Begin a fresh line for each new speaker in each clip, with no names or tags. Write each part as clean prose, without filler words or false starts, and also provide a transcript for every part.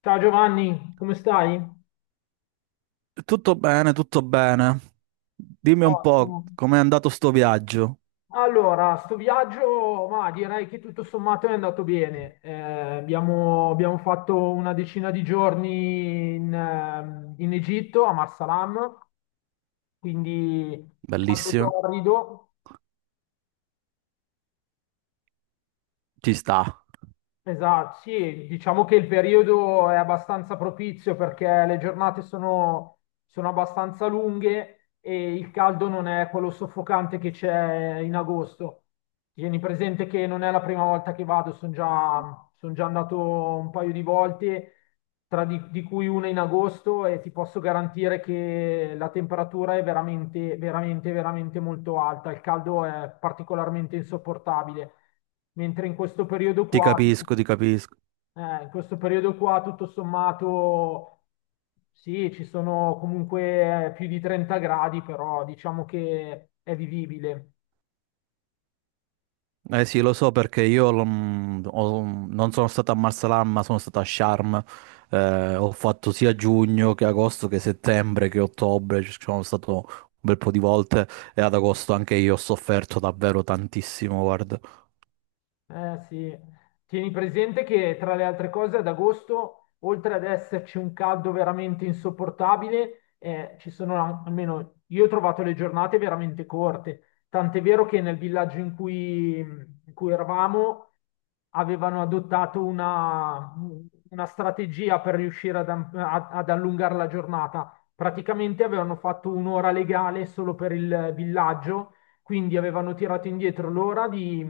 Ciao Giovanni, come stai?
Tutto bene, tutto bene. Dimmi un po'
Ottimo.
com'è andato sto viaggio.
Allora, sto viaggio, ma direi che tutto sommato è andato bene. Abbiamo fatto una decina di giorni in Egitto, a Marsalam, quindi caldo
Bellissimo.
torrido.
Ci sta.
Esatto, sì, diciamo che il periodo è abbastanza propizio perché le giornate sono abbastanza lunghe e il caldo non è quello soffocante che c'è in agosto. Tieni presente che non è la prima volta che vado, son già andato un paio di volte di cui una in agosto e ti posso garantire che la temperatura è veramente molto alta, il caldo è particolarmente insopportabile, mentre in questo periodo
Ti
qua,
capisco, ti capisco.
in questo periodo qua tutto sommato sì, ci sono comunque più di 30 gradi, però diciamo che è vivibile.
Eh sì, lo so perché io non sono stato a Marsalam, ma sono stato a Sharm. Ho fatto sia giugno che agosto che settembre che ottobre. Ci sono stato un bel po' di volte e ad agosto anche io ho sofferto davvero tantissimo, guarda.
Eh sì, tieni presente che tra le altre cose ad agosto, oltre ad esserci un caldo veramente insopportabile, almeno io ho trovato le giornate veramente corte. Tant'è vero che nel villaggio in cui eravamo avevano una strategia per riuscire ad allungare la giornata. Praticamente avevano fatto un'ora legale solo per il villaggio, quindi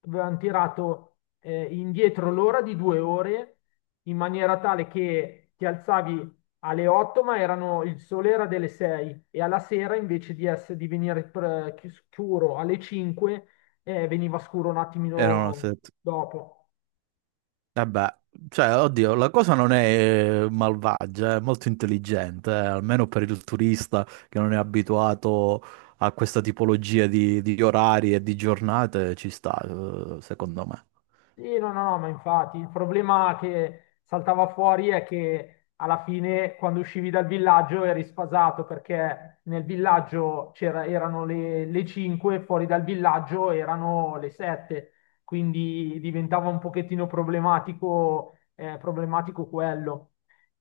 avevano tirato indietro l'ora di due ore in maniera tale che ti alzavi alle 8, il sole era delle 6 e alla sera di venire scuro alle 5, veniva scuro un
Erano
attimino
set-
dopo.
Vabbè, cioè, oddio, la cosa non è malvagia, è molto intelligente, almeno per il turista che non è abituato a questa tipologia di orari e di giornate, ci sta, secondo me.
Sì, no, no, no, ma infatti il problema che saltava fuori è che alla fine quando uscivi dal villaggio eri sfasato perché nel villaggio le 5, fuori dal villaggio erano le 7, quindi diventava un pochettino problematico quello.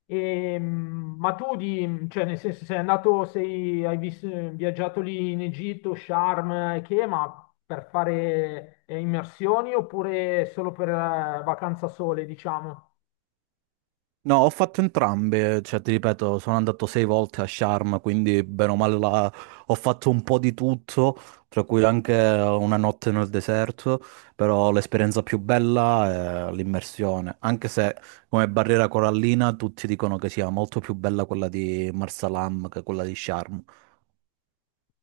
Ma tu, cioè, nel senso, viaggiato lì in Egitto, Sharm, e che, ma per fare immersioni oppure solo per vacanza sole, diciamo?
No, ho fatto entrambe, cioè ti ripeto, sono andato sei volte a Sharm, quindi bene o male la- ho fatto un po' di tutto, tra cui anche una notte nel deserto, però l'esperienza più bella è l'immersione, anche se come barriera corallina tutti dicono che sia molto più bella quella di Marsalam che quella di Sharm.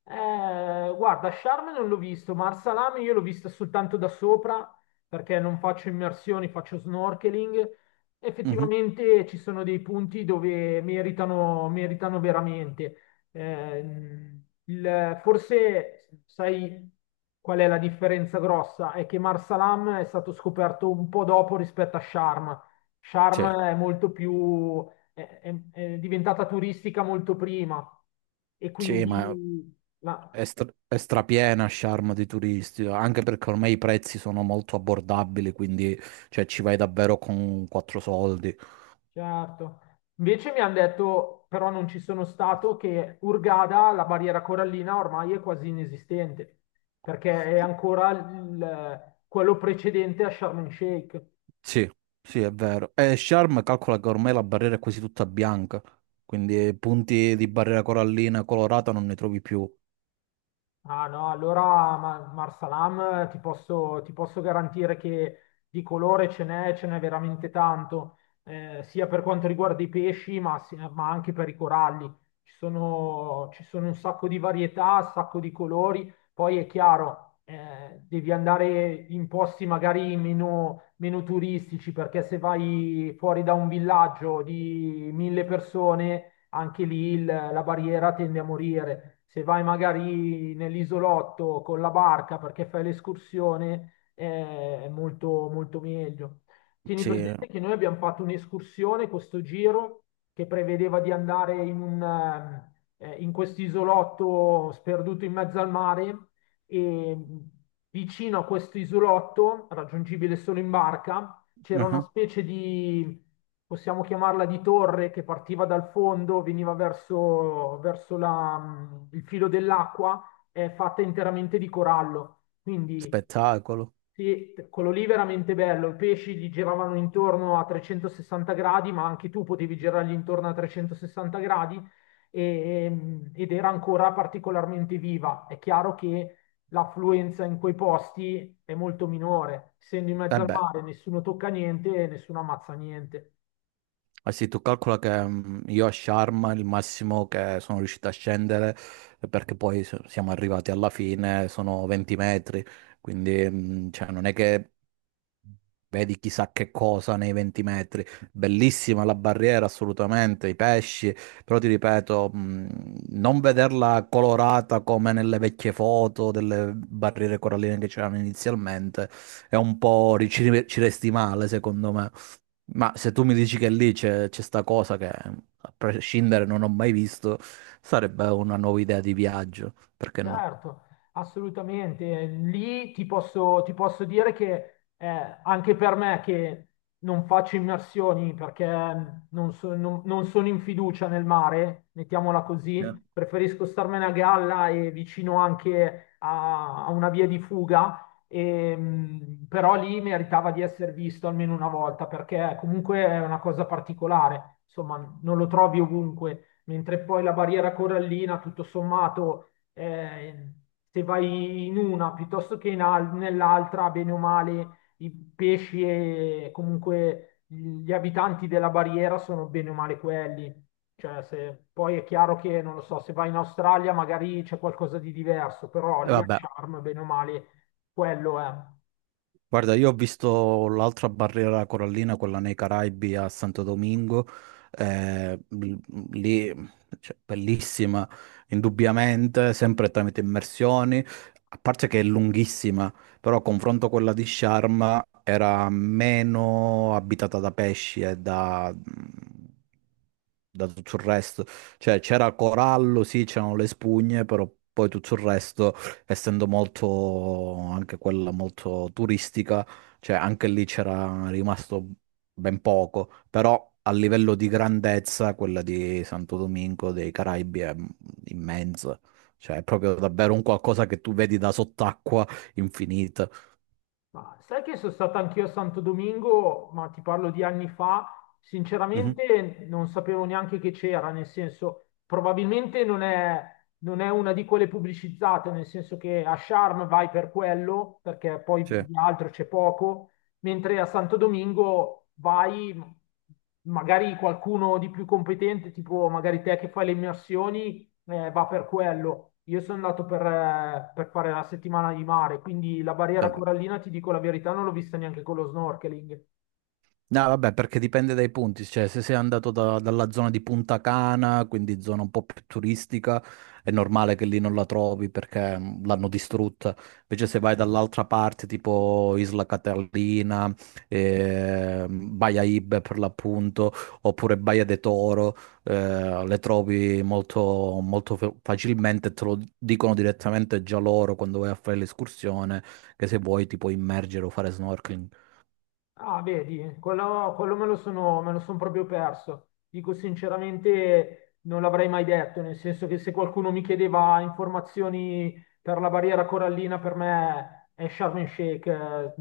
Guarda, Charme non l'ho visto, ma Arsalame io l'ho vista soltanto da sopra perché non faccio immersioni, faccio snorkeling.
Mhm.
Effettivamente ci sono dei punti dove meritano veramente. Eh, forse sai qual è la differenza grossa? È che Marsalam è stato scoperto un po' dopo rispetto a Sharm.
Sì,
Sharm è molto più, è diventata turistica molto prima e
sì, ma
quindi la-
è, stra- è strapiena Sharm di turisti, anche perché ormai i prezzi sono molto abbordabili, quindi cioè, ci vai davvero con quattro soldi.
certo. Invece mi hanno detto, però non ci sono stato, che Hurghada, la barriera corallina ormai è quasi inesistente, perché è ancora quello precedente a Sharm el Sheikh.
Sì, sì, è vero. E Sharm calcola che ormai la barriera è quasi tutta bianca, quindi punti di barriera corallina colorata non ne trovi più.
Ah no, allora Marsalam ti posso garantire che di colore ce n'è veramente tanto, sia per quanto riguarda i pesci, ma anche per i coralli. Ci sono un sacco di varietà, un sacco di colori. Poi è chiaro, devi andare in posti meno turistici, perché se vai fuori da un villaggio di mille persone anche lì la barriera tende a morire. Se vai magari nell'isolotto con la barca perché fai l'escursione, è molto meglio. Tieni
Sì,
presente che noi abbiamo fatto un'escursione, questo giro, che prevedeva di andare in questo isolotto sperduto in mezzo al mare e vicino a questo isolotto, raggiungibile solo in barca, c'era una
uh-huh.
possiamo chiamarla di torre, che partiva dal fondo, veniva verso il filo dell'acqua, è fatta interamente di corallo. Quindi
Spettacolo.
sì, quello lì veramente bello, i pesci gli giravano intorno a 360 gradi, ma anche tu potevi girargli intorno a 360 gradi ed era ancora particolarmente viva. È chiaro che l'affluenza in quei posti è molto minore, essendo in
E
mezzo al
beh,
mare, nessuno tocca niente e nessuno ammazza niente.
eh sì, tu calcola che io a Sharm il massimo che sono riuscito a scendere, perché poi siamo arrivati alla fine, sono 20 metri, quindi cioè, non è che vedi chissà che cosa nei 20 metri. Bellissima la barriera, assolutamente, i pesci, però ti ripeto, non vederla colorata come nelle vecchie foto delle barriere coralline che c'erano inizialmente è un po' ci resti male, secondo me. Ma se tu mi dici che lì c'è sta cosa che a prescindere non ho mai visto, sarebbe una nuova idea di viaggio, perché no?
Certo, assolutamente. Lì ti posso dire che anche per me che non faccio immersioni perché mm, non, non sono in fiducia nel mare, mettiamola
Eh.
così, preferisco starmene a galla e vicino anche a una via di fuga, e, però lì meritava di essere visto almeno una volta perché comunque è una cosa particolare, insomma non lo trovi ovunque, mentre poi la barriera corallina tutto sommato eh, se vai in una piuttosto che nell'altra, bene o male, i pesci e comunque gli abitanti della barriera sono bene o male quelli. Cioè, se, poi è chiaro che, non lo so, se vai in Australia magari c'è qualcosa di diverso, però
E
lì a
vabbè,
Charm, bene o male, quello è.
guarda, io ho visto l'altra barriera corallina, quella nei Caraibi a Santo Domingo, eh, l- lì, cioè, bellissima, indubbiamente, sempre tramite immersioni, a parte che è lunghissima, però a confronto a quella di Sharm era meno abitata da pesci e da da tutto il resto. Cioè c'era corallo, sì, c'erano le spugne, però poi tutto il resto essendo molto anche quella molto turistica, cioè anche lì c'era rimasto ben poco, però a livello di grandezza quella di Santo Domingo dei Caraibi è immensa, cioè è proprio davvero un qualcosa che tu vedi da sott'acqua infinita.
Ma sai che sono stato anch'io a Santo Domingo, ma ti parlo di anni fa,
Mhm.
sinceramente non sapevo neanche che c'era, nel senso, probabilmente non è una di quelle pubblicizzate, nel senso che a Sharm vai per quello, perché poi
Sì.
di altro c'è poco, mentre a Santo Domingo vai, magari qualcuno di più competente, tipo magari te che fai le immersioni va per quello. Io sono andato per fare la settimana di mare, quindi la barriera
Eh,
corallina, ti dico la verità, non l'ho vista neanche con lo snorkeling.
no, vabbè, perché dipende dai punti, cioè se sei andato dalla zona di Punta Cana, quindi zona un po' più turistica, è normale che lì non la trovi perché l'hanno distrutta. Invece se vai dall'altra parte, tipo Isla Catalina, Baia Ibe per l'appunto, oppure Baia de Toro, le trovi molto, facilmente, te lo dicono direttamente già loro quando vai a fare l'escursione, che se vuoi ti puoi immergere o fare snorkeling.
Ah, vedi, quello, me lo son proprio perso. Dico sinceramente, non l'avrei mai detto, nel senso che se qualcuno mi chiedeva informazioni per la barriera corallina, per me è Sharm el Sheikh. Eh,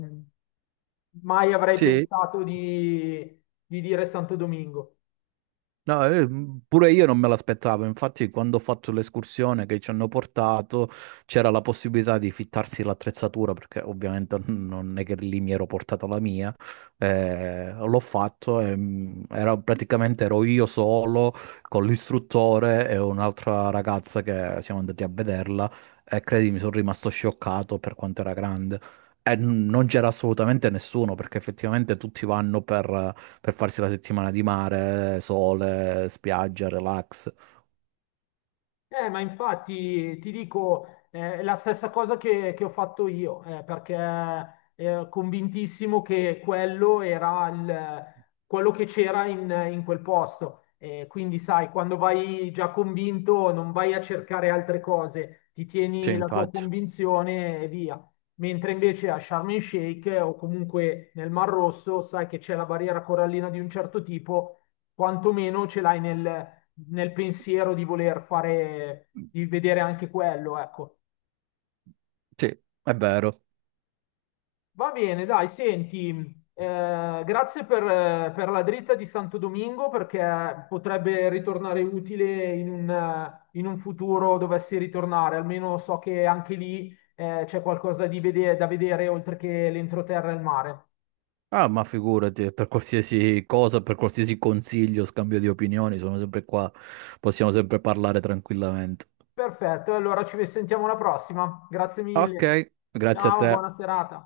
mai avrei pensato di dire Santo Domingo.
No, pure io non me l'aspettavo, infatti quando ho fatto l'escursione che ci hanno portato c'era la possibilità di fittarsi l'attrezzatura perché ovviamente non è che lì mi ero portata la mia, l'ho fatto e praticamente ero io solo con l'istruttore e un'altra ragazza che siamo andati a vederla e credimi sono rimasto scioccato per quanto era grande e non c'era assolutamente nessuno perché effettivamente tutti vanno per farsi la settimana di mare, sole, spiaggia, relax.
Ma infatti ti dico è la stessa cosa che ho fatto io, perché ero convintissimo che quello era quello che c'era in quel posto. Quindi, sai, quando vai già convinto, non vai a cercare altre cose, ti
Sì,
tieni la tua
infatti.
convinzione e via. Mentre invece a Sharm el Sheikh o comunque nel Mar Rosso, sai che c'è la barriera corallina di un certo tipo, quantomeno ce l'hai nel pensiero di voler fare, di vedere anche quello, ecco.
Sì, è vero.
Va bene, dai, senti, grazie per la dritta di Santo Domingo perché potrebbe ritornare utile in un futuro dovessi ritornare, almeno so che anche lì c'è qualcosa di da vedere oltre che l'entroterra e il mare.
Ah, ma figurati, per qualsiasi cosa, per qualsiasi consiglio, scambio di opinioni, sono sempre qua. Possiamo sempre parlare tranquillamente.
Perfetto, allora ci sentiamo alla prossima. Grazie
Ok,
mille.
grazie a
Ciao,
te.
buona serata.